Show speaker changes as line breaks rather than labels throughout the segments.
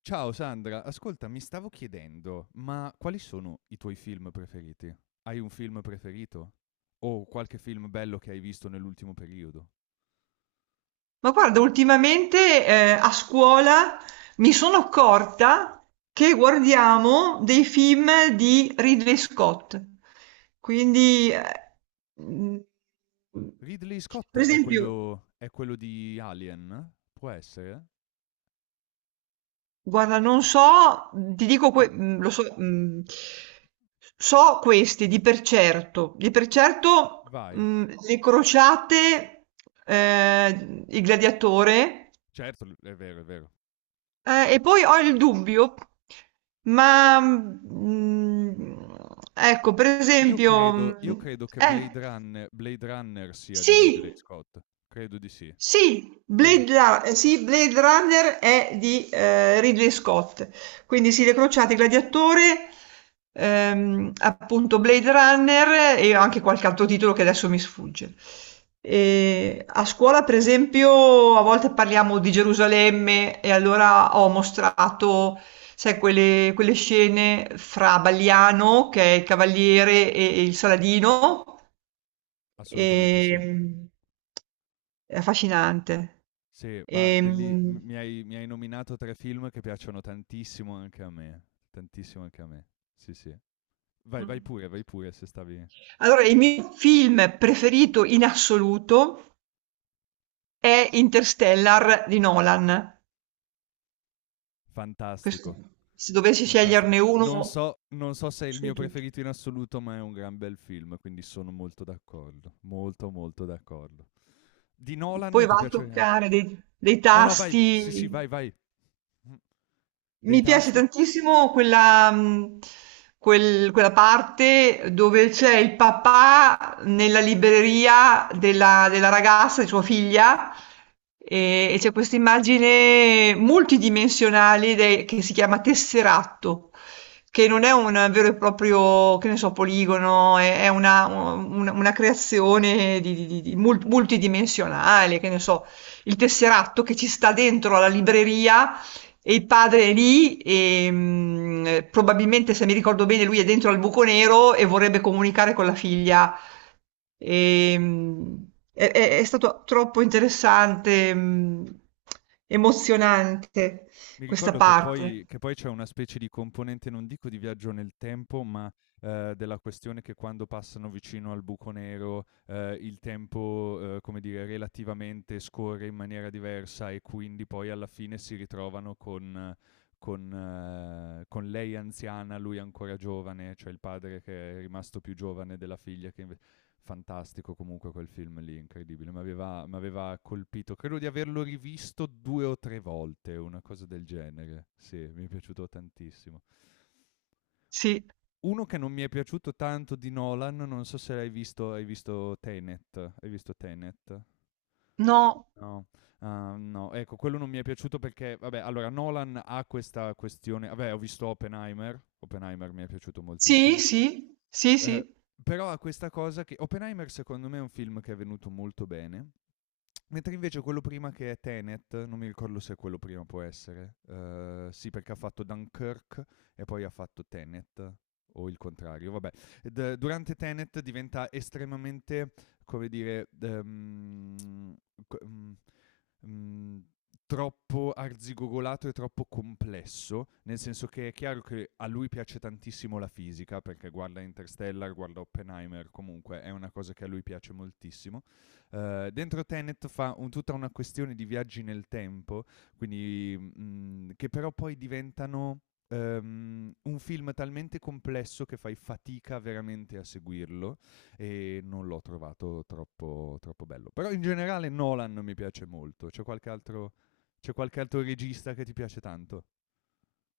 Ciao Sandra, ascolta, mi stavo chiedendo, ma quali sono i tuoi film preferiti? Hai un film preferito? O qualche film bello che hai visto nell'ultimo periodo?
Ma guarda, ultimamente a scuola mi sono accorta che guardiamo dei film di Ridley Scott. Quindi, mm,
Ridley Scott
per esempio,
è quello di Alien? Può essere?
guarda, non so, ti dico,
Ma
lo so, so questi di per certo,
vai.
le crociate, il gladiatore.
Certo, è vero, è vero.
E poi ho il dubbio, ma mm, ecco, per
Io
esempio,
credo, io credo che Blade
eh,
Runner, Blade Runner sia di Ridley
sì,
Scott. Credo di sì.
sì,
Sì,
Sì, Blade Runner è di Ridley Scott, quindi Sile Crociati, Gladiatore, appunto Blade Runner e anche qualche altro titolo che adesso mi sfugge. E a scuola, per esempio, a volte parliamo di Gerusalemme e allora ho mostrato, sai, quelle scene fra Baliano, che è il cavaliere, e il Saladino.
assolutamente sì.
Ehm, è affascinante.
Sì, ma belli m
Ehm,
mi hai nominato 3 film che piacciono tantissimo anche a me, tantissimo anche a me. Sì, sì. Vai,
mh.
vai pure se stavi
Allora, il mio film preferito in assoluto è Interstellar di Nolan. Questo,
fantastico,
se dovessi
fantastico.
sceglierne
Non
uno
so non so se è il mio
su tutti.
preferito in assoluto, ma è un gran bel film, quindi sono molto d'accordo, molto, molto d'accordo. Di Nolan
Poi
ti
va a
piace
toccare dei
no, no, vai, sì, sì,
tasti.
vai, vai. Mh, dei
Mi piace
tasti?
tantissimo quella parte dove c'è il papà nella libreria della ragazza, di sua figlia, e c'è questa immagine multidimensionale che si chiama tesseratto, che non è un vero e proprio, che ne so, poligono, è una creazione multidimensionale, che ne so, il tesseratto che ci sta dentro alla libreria e il padre è lì e probabilmente, se mi ricordo bene, lui è dentro al buco nero e vorrebbe comunicare con la figlia. E, mh, è, è stato troppo interessante, emozionante
Mi
questa
ricordo che
parte.
poi che poi c'è una specie di componente, non dico di viaggio nel tempo, ma, della questione che quando passano vicino al buco nero, il tempo, come dire, relativamente scorre in maniera diversa e quindi poi alla fine si ritrovano con con lei anziana, lui ancora giovane, cioè il padre che è rimasto più giovane della figlia che inve. Fantastico comunque quel film lì, incredibile. Mi aveva colpito, credo di averlo rivisto due o tre volte, una cosa del genere. Sì, mi è piaciuto tantissimo.
Sì,
Uno che non mi è piaciuto tanto di Nolan, non so se l'hai visto, hai visto Tenet. Hai visto Tenet?
no,
No, no, ecco, quello non mi è piaciuto perché, vabbè, allora Nolan ha questa questione, vabbè, ho visto Oppenheimer, Oppenheimer mi è piaciuto
sì,
moltissimo.
sì, sì,
Eh,
sì.
Però ha questa cosa che Oppenheimer secondo me è un film che è venuto molto bene, mentre invece quello prima che è Tenet, non mi ricordo se quello prima può essere. Sì, perché ha fatto Dunkirk e poi ha fatto Tenet, o il contrario, vabbè. Durante Tenet diventa estremamente, come dire, co- mm, mm, troppo arzigogolato e troppo complesso, nel senso che è chiaro che a lui piace tantissimo la fisica, perché guarda Interstellar, guarda Oppenheimer, comunque è una cosa che a lui piace moltissimo. Dentro Tenet fa tutta una questione di viaggi nel tempo, quindi, che però poi diventano un film talmente complesso che fai fatica veramente a seguirlo e non l'ho trovato troppo, troppo bello. Però in generale Nolan mi piace molto. C'è qualche altro regista che ti piace tanto?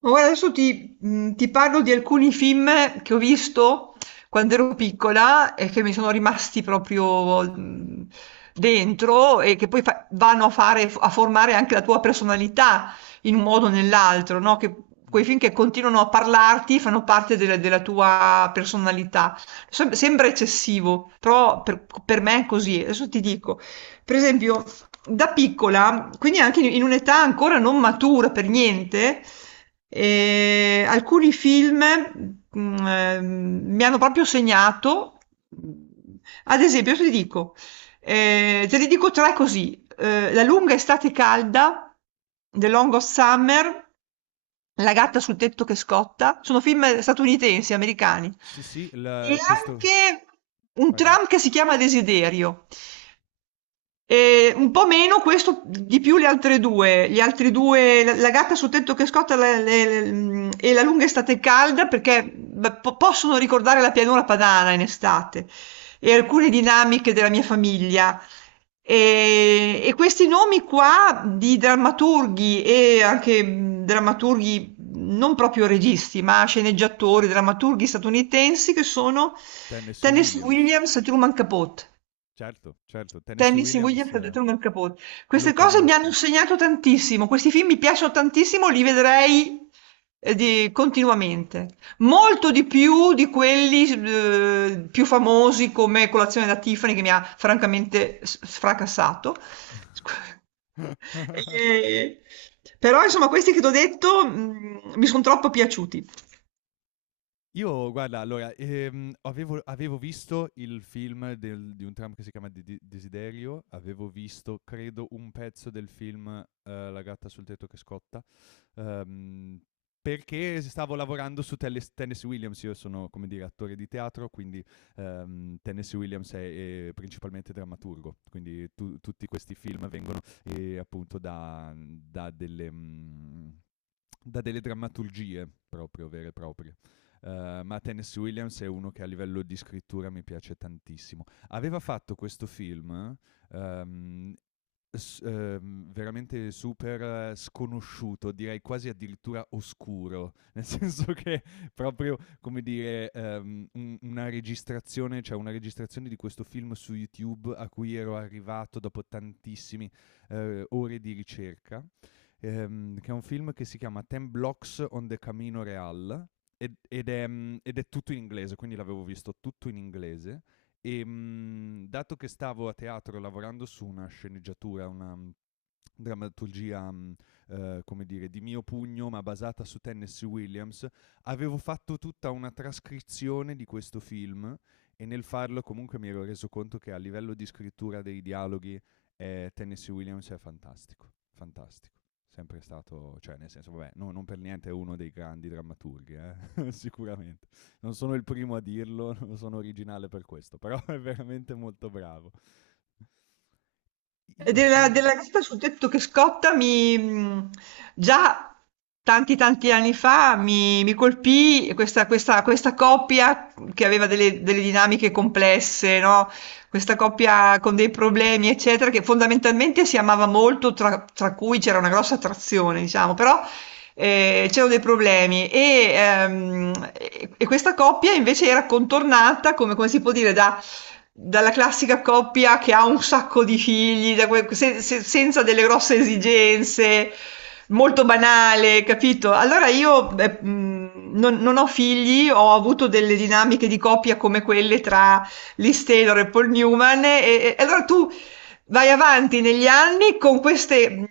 Ma guarda, adesso ti parlo di alcuni film che ho visto quando ero piccola e che mi sono rimasti proprio dentro e che poi vanno a fare, a formare anche la tua personalità in un modo o nell'altro, no? Che,
Mm-hmm.
quei film che continuano a parlarti fanno parte della tua personalità. Sembra eccessivo, però per me è così. Adesso ti dico, per esempio da piccola, quindi anche in un'età ancora non matura per niente, alcuni film mi hanno proprio segnato. Ad esempio, io ti dico, te ne dico tre così: eh, La lunga estate calda, The Long of Summer, La gatta sul tetto che scotta. Sono film statunitensi, americani.
Sì, sì,
E
questo...
anche Un
Vai, vai.
tram che si chiama Desiderio. E un po' meno questo, di più le altre due. Gli altri due, la gatta sul tetto che scotta e la lunga estate calda, perché beh, possono ricordare la pianura padana in estate e alcune dinamiche della mia famiglia. E questi nomi qua di drammaturghi e anche mm, drammaturghi non proprio registi, ma sceneggiatori, drammaturghi statunitensi che sono
Tennessee
Tennessee
Williams.
Williams e Truman Capote.
Certo, certo, Tennessee
Tennis in
Williams,
Williams dietro nel capot. Queste
lo
cose mi hanno
conosco.
insegnato tantissimo, questi film mi piacciono tantissimo, li vedrei continuamente. Molto di più di quelli più famosi come Colazione da Tiffany che mi ha francamente sfracassato. Scu- Eh, però insomma questi che ti ho detto mi sono troppo piaciuti.
Io guarda, allora, avevo visto il film del di un tram che si chiama De De Desiderio, avevo visto credo un pezzo del film, La gatta sul tetto che scotta, uhm, perché s stavo lavorando su Telles Tennessee Williams. Io sono, come dire, attore di teatro, quindi, Tennessee Williams è principalmente drammaturgo, quindi tu tutti questi film vengono, appunto da delle da delle drammaturgie proprio vere e proprie. Ma Tennessee Williams è uno che a livello di scrittura mi piace tantissimo. Aveva fatto questo film ehm, veramente super sconosciuto, direi quasi addirittura oscuro, nel senso che proprio come dire una registrazione, cioè una registrazione di questo film su YouTube a cui ero arrivato dopo tantissime ore di ricerca. Che è un film che si chiama Ten Blocks on the Camino Real ed è, ed è tutto in inglese, quindi l'avevo visto tutto in inglese. E, dato che stavo a teatro lavorando su una sceneggiatura, una drammaturgia, come dire, di mio pugno, ma basata su Tennessee Williams, avevo fatto tutta una trascrizione di questo film e nel farlo comunque mi ero reso conto che a livello di scrittura dei dialoghi, Tennessee Williams è fantastico, fantastico, sempre stato, cioè nel senso, vabbè, non per niente è uno dei grandi drammaturghi, sicuramente. Non sono il primo a dirlo, non sono originale per questo, però è veramente molto bravo.
E
Io film,
Della Gatta sul tetto che scotta già tanti tanti anni fa mi colpì questa coppia che aveva delle dinamiche complesse, no? Questa coppia con dei problemi, eccetera, che fondamentalmente si amava molto, tra cui c'era una grossa attrazione, diciamo, però c'erano dei problemi e questa coppia invece era contornata, come, come si può dire, dalla classica coppia che ha un sacco di figli, da senza delle grosse esigenze, molto banale, capito? Allora io non ho figli, ho avuto delle dinamiche di coppia come quelle tra Liz Taylor e Paul Newman e allora tu vai avanti negli anni con queste mhmm,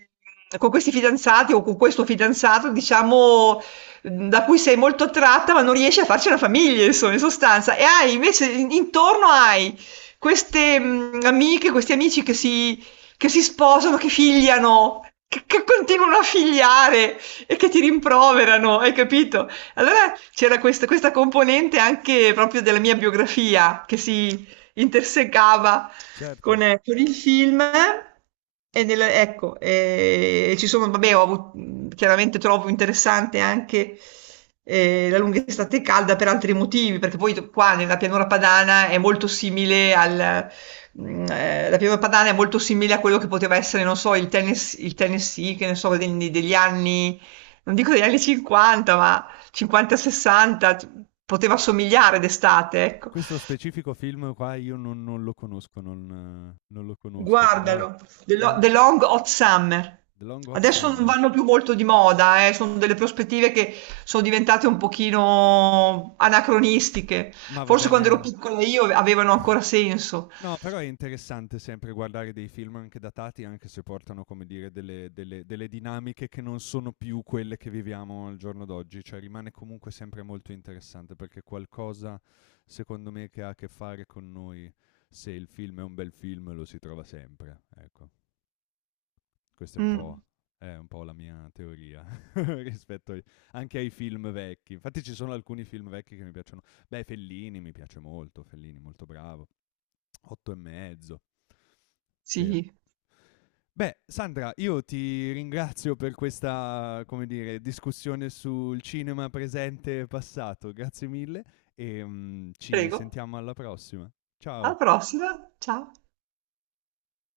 con questi fidanzati o con questo fidanzato, diciamo, mhmm, da cui sei molto attratta, ma non riesci a farci una famiglia, insomma, in sostanza. E hai invece in intorno hai queste, mhmm, amiche, questi amici che si sposano, che figliano, che continuano a figliare e che ti rimproverano, hai capito? Allora c'era questa componente anche proprio della mia biografia che si intersecava
certo,
con il film. E ecco, ci sono, vabbè, ho avuto chiaramente trovo interessante anche la lunga estate calda per altri motivi, perché poi qua nella pianura padana è molto simile la pianura padana è molto simile a quello che poteva essere, non so, il il Tennessee, che ne so, degli anni, non dico degli anni 50, ma 50-60, poteva somigliare d'estate, ecco.
questo specifico film qua io non lo conosco, non lo conosco, però...
Guardalo,
Ah,
The Long Hot Summer.
The Long Hot
Adesso non
Summer.
vanno più molto di moda, sono delle prospettive che sono diventate un pochino anacronistiche.
Ma va
Forse
bene.
quando ero piccola io avevano ancora senso.
No, però è interessante sempre guardare dei film anche datati, anche se portano, come dire, delle dinamiche che non sono più quelle che viviamo al giorno d'oggi, cioè rimane comunque sempre molto interessante perché qualcosa, secondo me, che ha a che fare con noi, se il film è un bel film, lo si trova sempre. Ecco, questa
Mm,
è un po' la mia teoria rispetto anche ai film vecchi. Infatti ci sono alcuni film vecchi che mi piacciono. Beh, Fellini mi piace molto, Fellini molto bravo, Otto e mezzo. Sì,
sì,
beh, Sandra, io ti ringrazio per questa, come dire, discussione sul cinema presente e passato. Grazie mille e, ci
prego.
sentiamo alla prossima.
Alla
Ciao.
prossima. Ciao.